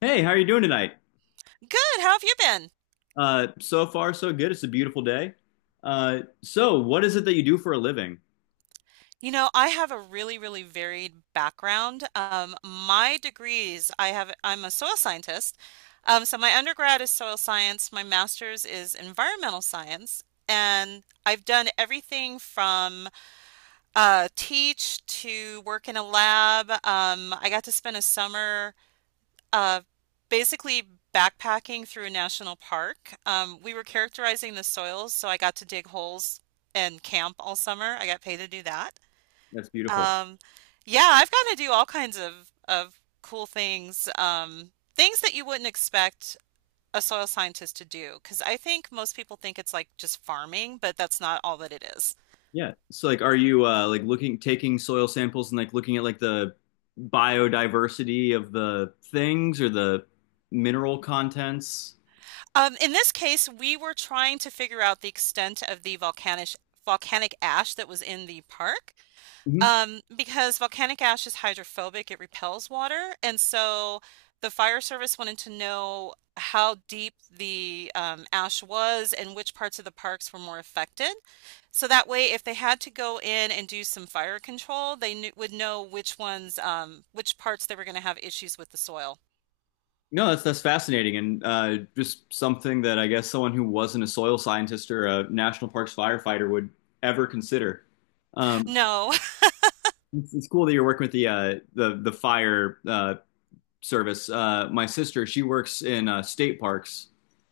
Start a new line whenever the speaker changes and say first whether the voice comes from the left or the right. left: Hey, how are you doing tonight?
right: Good. How have you been?
left: So far, so good. It's a beautiful day. So what is it that you do for a living?
right: You know, I have a really, really varied background. My degrees, I'm a soil scientist. So my undergrad is soil science, my master's is environmental science, and I've done everything from teach to work in a lab. I got to spend a summer uh, basically backpacking through a national park. We were characterizing the soils, so I got to dig holes and camp all summer. I got paid to do that.
left: That's beautiful.
right: Um, yeah, I've got to do all kinds of cool things, things that you wouldn't expect a soil scientist to do, because I think most people think it's like just farming, but that's not all that it is.
left: Yeah. So like, are you like looking, taking soil samples and like looking at like the biodiversity of the things or the mineral contents?
right: In this case, we were trying to figure out the extent of the volcanic ash that was in the park.
left: hmm
right: Because volcanic ash is hydrophobic, it repels water, and so the fire service wanted to know how deep the ash was and which parts of the parks were more affected. So that way, if they had to go in and do some fire control, would know which ones, which parts they were going to have issues with the soil.
left: No, that's fascinating and just something that I guess someone who wasn't a soil scientist or a national parks firefighter would ever consider. Um,
right: No.
left: it's cool that you're working with the the fire service. My sister, she works in state parks,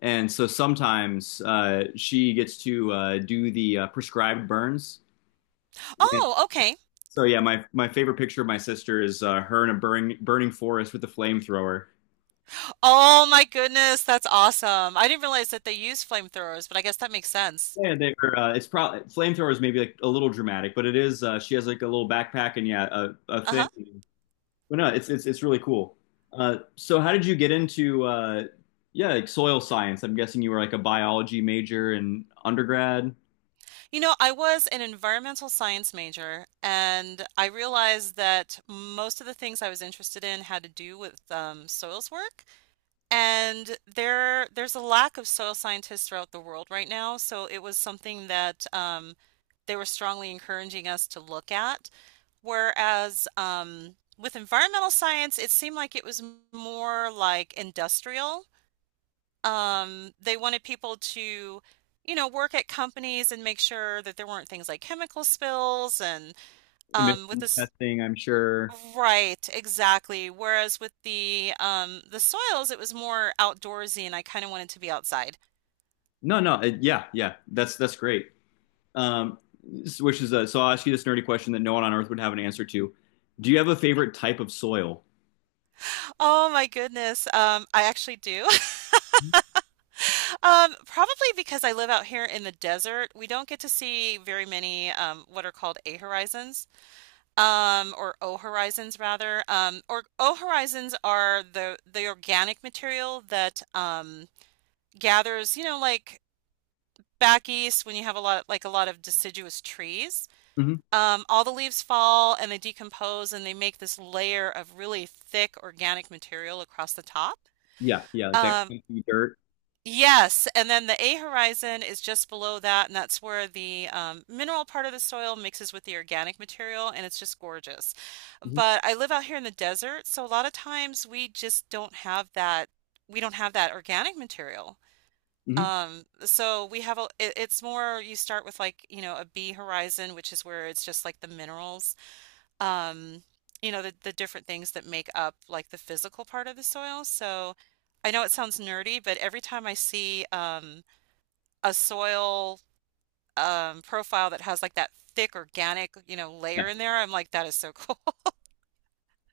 left: and so sometimes she gets to do the prescribed burns. And
right: Oh, okay.
left: so yeah, my favorite picture of my sister is her in a burning forest with a flamethrower.
right: Oh my goodness, that's awesome. I didn't realize that they use flamethrowers, but I guess that makes sense.
left: Yeah, they are. It's probably flamethrower is maybe like a little dramatic, but it is. She has like a little backpack and yeah, a thing.
right: Uh-huh.
left: But no, it's really cool. So how did you get into yeah, like soil science? I'm guessing you were like a biology major in undergrad.
right: You know, I was an environmental science major, and I realized that most of the things I was interested in had to do with soils work. And there's a lack of soil scientists throughout the world right now, so it was something that they were strongly encouraging us to look at. Whereas with environmental science, it seemed like it was more like industrial. They wanted people to, you know, work at companies and make sure that there weren't things like chemical spills and with
left: Emission
right: this,
left: testing, I'm sure.
right: right, exactly. Whereas with the soils, it was more outdoorsy, and I kind of wanted to be outside.
left: No, no, it, yeah, yeah, that's great. Um, so I'll ask you this nerdy question that no one on Earth would have an answer to. Do you have a favorite type of soil?
right: Oh my goodness. I actually do. Probably because I live out here in the desert, we don't get to see very many what are called A horizons. Or O Horizons rather. Or O Horizons are the organic material that gathers, you know, like back east when you have a lot of deciduous trees.
left: hmm
right: All the leaves fall and they decompose and they make this layer of really thick organic material across the top.
left: Yeah, yeah, like that
right: Um,
left: kinky dirt.
right: Yes, and then the A horizon is just below that, and that's where the mineral part of the soil mixes with the organic material, and it's just gorgeous.
left: hmm
right: But I live out here in the desert, so a lot of times we just don't have that. We don't have that organic material.
left: hmm
right: So we have a. It, it's more you start with like you know a B horizon, which is where it's just like the minerals um, you know, the different things that make up like the physical part of the soil. So I know it sounds nerdy, but every time I see a soil profile that has like that thick organic, you know,
left: Yeah.
right: layer in there, I'm like, that is so cool.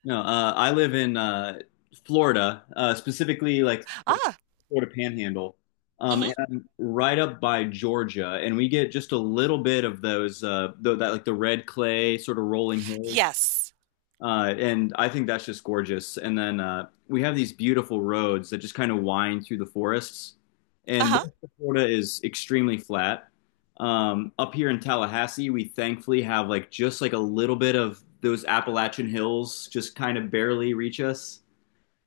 left: No, I live in Florida, specifically like the
right: Ah,
left: Florida Panhandle, and
right: hmm.
left: I'm right up by Georgia, and we get just a little bit of those the, that like the red clay sort of rolling hills.
right: Yes.
left: And I think that's just gorgeous. And then we have these beautiful roads that just kind of wind through the forests. And
right: Uh-huh.
left: most of Florida is extremely flat. Up here in Tallahassee, we thankfully have like just like a little bit of those Appalachian hills just kind of barely reach us.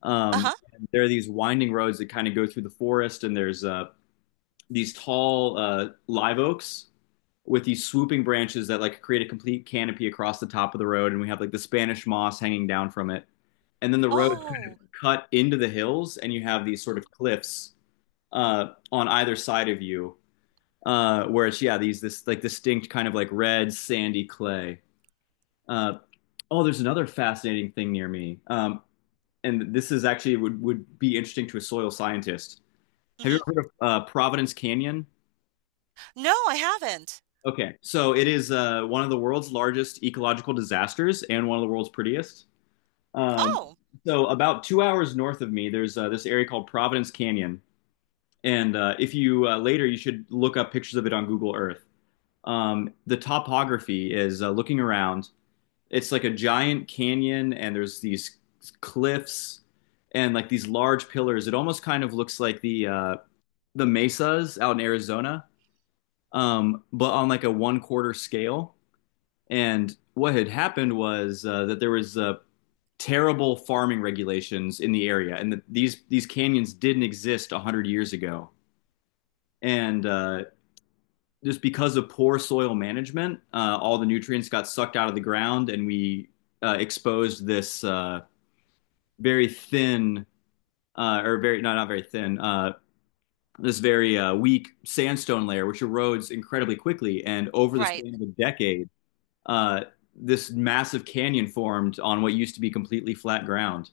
right: Uh-huh.
left: And there are these winding roads that kind of go through the forest, and there's these tall live oaks with these swooping branches that like create a complete canopy across the top of the road, and we have like the Spanish moss hanging down from it. And then the road kind of
right: Oh.
left: cut into the hills, and you have these sort of cliffs on either side of you, where it's yeah these this like distinct kind of like red sandy clay. Uh, oh, there's another fascinating thing near me, and this is actually would be interesting to a soil scientist. Have you ever heard
right: Mm-hmm.
left: of Providence Canyon?
right: No, I haven't.
left: Okay, so it is one of the world's largest ecological disasters and one of the world's prettiest. Um,
right: Oh,
left: so, about 2 hours north of me, there's this area called Providence Canyon, and if you later, you should look up pictures of it on Google Earth. The topography is looking around. It's like a giant canyon, and there's these cliffs and like these large pillars. It almost kind of looks like the mesas out in Arizona, but on like a one quarter scale. And what had happened was that there was terrible farming regulations in the area, and that these canyons didn't exist 100 years ago. And just because of poor soil management, all the nutrients got sucked out of the ground, and we exposed this very thin, very no, not very thin, this very weak sandstone layer, which erodes incredibly quickly. And over the
right: right.
left: span of a decade uh, this massive canyon formed on what used to be completely flat ground.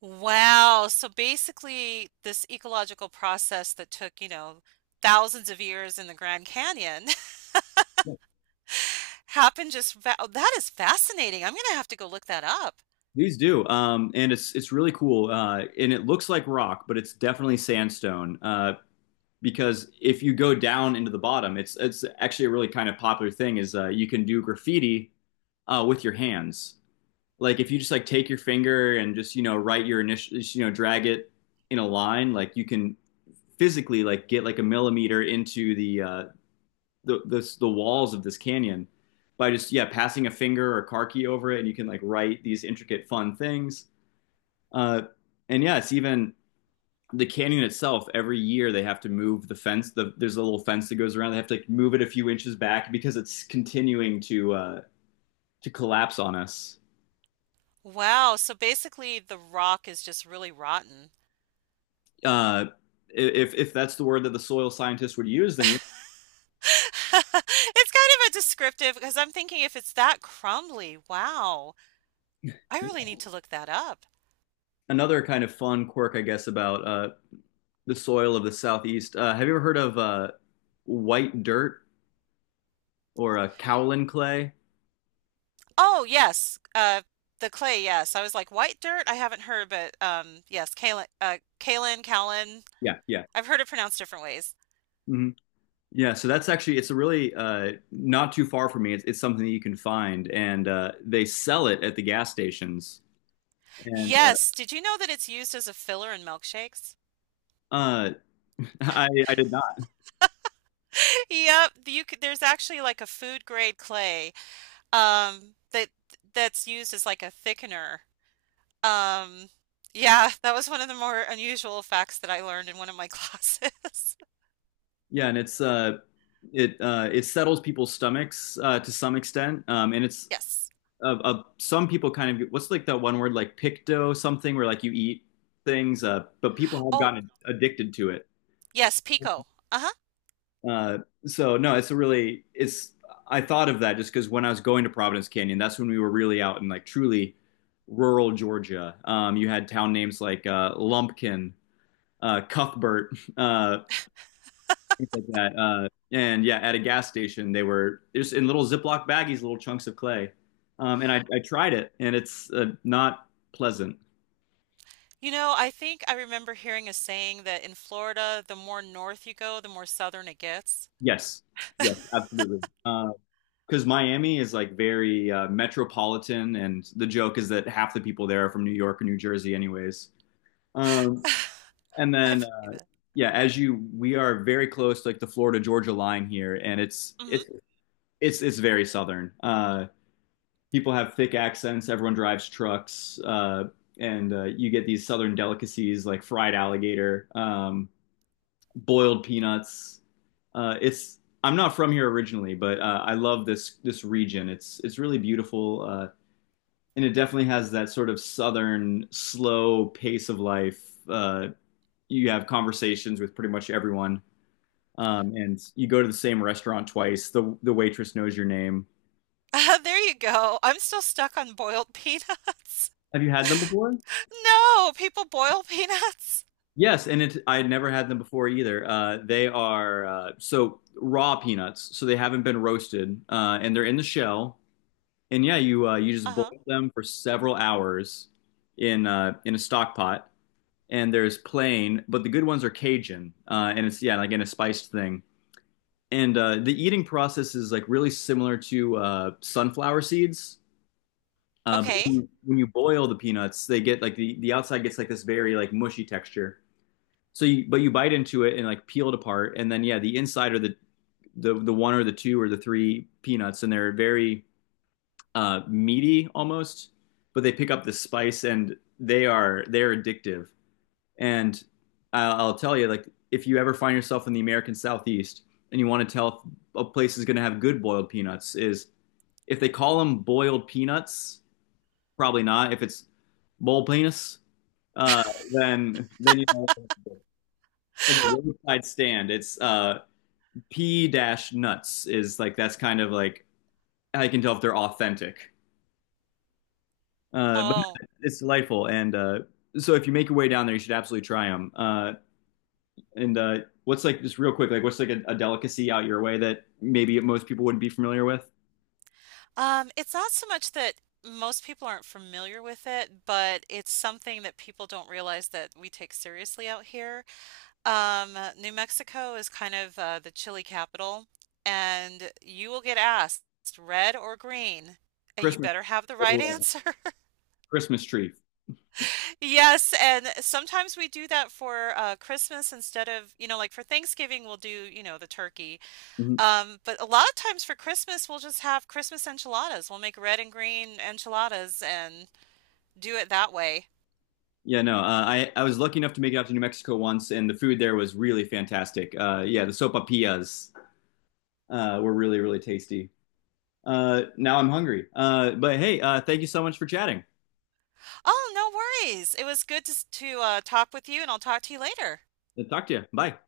right: Wow. So basically, this ecological process that took, you know, thousands of years in the Grand Canyon happened just fa oh, that is fascinating. I'm gonna have to go look that up.
left: Please do, and it's really cool, and it looks like rock, but it's definitely sandstone. Because if you go down into the bottom, it's actually a really kind of popular thing is you can do graffiti with your hands. Like if you just like take your finger and just you know write your initial, you know drag it in a line, like you can physically like get like a millimeter into the this the walls of this canyon by just yeah passing a finger or karki over it, and you can like write these intricate fun things. Uh, and yeah, it's even the canyon itself. Every year they have to move the fence. There's a little fence that goes around. They have to like, move it a few inches back because it's continuing to collapse on us.
right: Wow, so basically the rock is just really rotten.
left: Uh, if that's the word that the soil scientists would use, then yeah.
right: It's kind of a descriptive because I'm thinking if it's that crumbly, wow. I really need to look that up.
left: Another kind of fun quirk, I guess, about the soil of the southeast. Have you ever heard of white dirt? Or a Cowlin clay.
right: Oh, yes. The clay, yes. I was like white dirt. I haven't heard, but yes, kaolin.
left: Yeah, yeah.
right: I've heard it pronounced different ways.
left: hmm Yeah, so that's actually it's a really not too far from me. It's something that you can find and they sell it at the gas stations. And
right: Yes, did you know that it's used as a filler in milkshakes?
left: uh, uh I did not.
right: Yep, you could, there's actually like a food grade clay um that that's used as like a thickener. Um yeah, that was one of the more unusual facts that I learned in one of my classes.
left: Yeah, and it's it it settles people's stomachs to some extent. And it's
right: Yes.
left: of some people kind of what's like that one word like picto something where like you eat things but people have
right: Oh,
left: gotten addicted to it.
right: yes, Pico. Uh-huh.
left: Uh, so no, it's a really it's I thought of that just because when I was going to Providence Canyon, that's when we were really out in like truly rural Georgia. You had town names like Lumpkin, Cuthbert, uh, things like that. And yeah, at a gas station, they were just in little Ziploc baggies, little chunks of clay. And I tried it, and it's not pleasant.
right: You know, I think I remember hearing a saying that in Florida, the more north you go, the more southern it gets.
left: Yes, yes, absolutely. Because Miami is like very metropolitan, and the joke is that half the people there are from New York or New Jersey, anyways. Um, and
right: I
left: then
right: believe it.
left: yeah, we are very close to like the Florida Georgia line here, and it's
right: Hmm.
left: it's it's it's very southern. People have thick accents. Everyone drives trucks, and you get these southern delicacies like fried alligator, boiled peanuts. It's I'm not from here originally, but I love this region. It's really beautiful. And it definitely has that sort of southern slow pace of life. Uh, you have conversations with pretty much everyone, and you go to the same restaurant twice. The waitress knows your name.
right: There you go. I'm still stuck on boiled peanuts.
left: Have you had them before?
right: No, people boil peanuts.
left: Yes, and it, I had never had them before either. They are so raw peanuts, so they haven't been roasted, and they're in the shell. And yeah, you you just boil
right: Uh-huh.
left: them for several hours in a stock pot, and there's plain, but the good ones are Cajun, and it's yeah, again a spiced thing. And the eating process is like really similar to sunflower seeds. But
right: Okay.
left: when you boil the peanuts, they get like the outside gets like this very like mushy texture. So you but you bite into it and like peel it apart, and then yeah, the inside are the one or the two or the three peanuts, and they're very meaty almost. But they pick up the spice, and they're addictive. And I'll tell you, like, if you ever find yourself in the American Southeast and you want to tell if a place is going to have good boiled peanuts, is if they call them boiled peanuts, probably not. If it's bowl penis, uh, then you know. In the roadside stand, it's P dash nuts is like that's kind of like I can tell if they're authentic. But
right: Oh.
left: it's delightful, and so if you make your way down there, you should absolutely try them. And what's like just real quick, like what's like a delicacy out your way that maybe most people wouldn't be familiar with?
right: It's not so much that most people aren't familiar with it, but it's something that people don't realize that we take seriously out here. New Mexico is kind of the chili capital, and you will get asked red or green, and you
left: Christmas,
right: better have the
left: by the
right: right
left: way.
right: answer.
left: Christmas tree.
right: Yes, and sometimes we do that for Christmas instead of, you know, like for Thanksgiving, we'll do, you know, the turkey.
left: Mhm.
right: But a lot of times for Christmas, we'll just have Christmas enchiladas. We'll make red and green enchiladas and do it that way.
left: Yeah, no, I was lucky enough to make it out to New Mexico once, and the food there was really fantastic. Yeah, the sopapillas were really really tasty. Now I'm hungry. But hey, thank you so much for chatting.
right: Oh, no worries. It was good to talk with you, and I'll talk to you later.
left: I'll talk to you. Bye.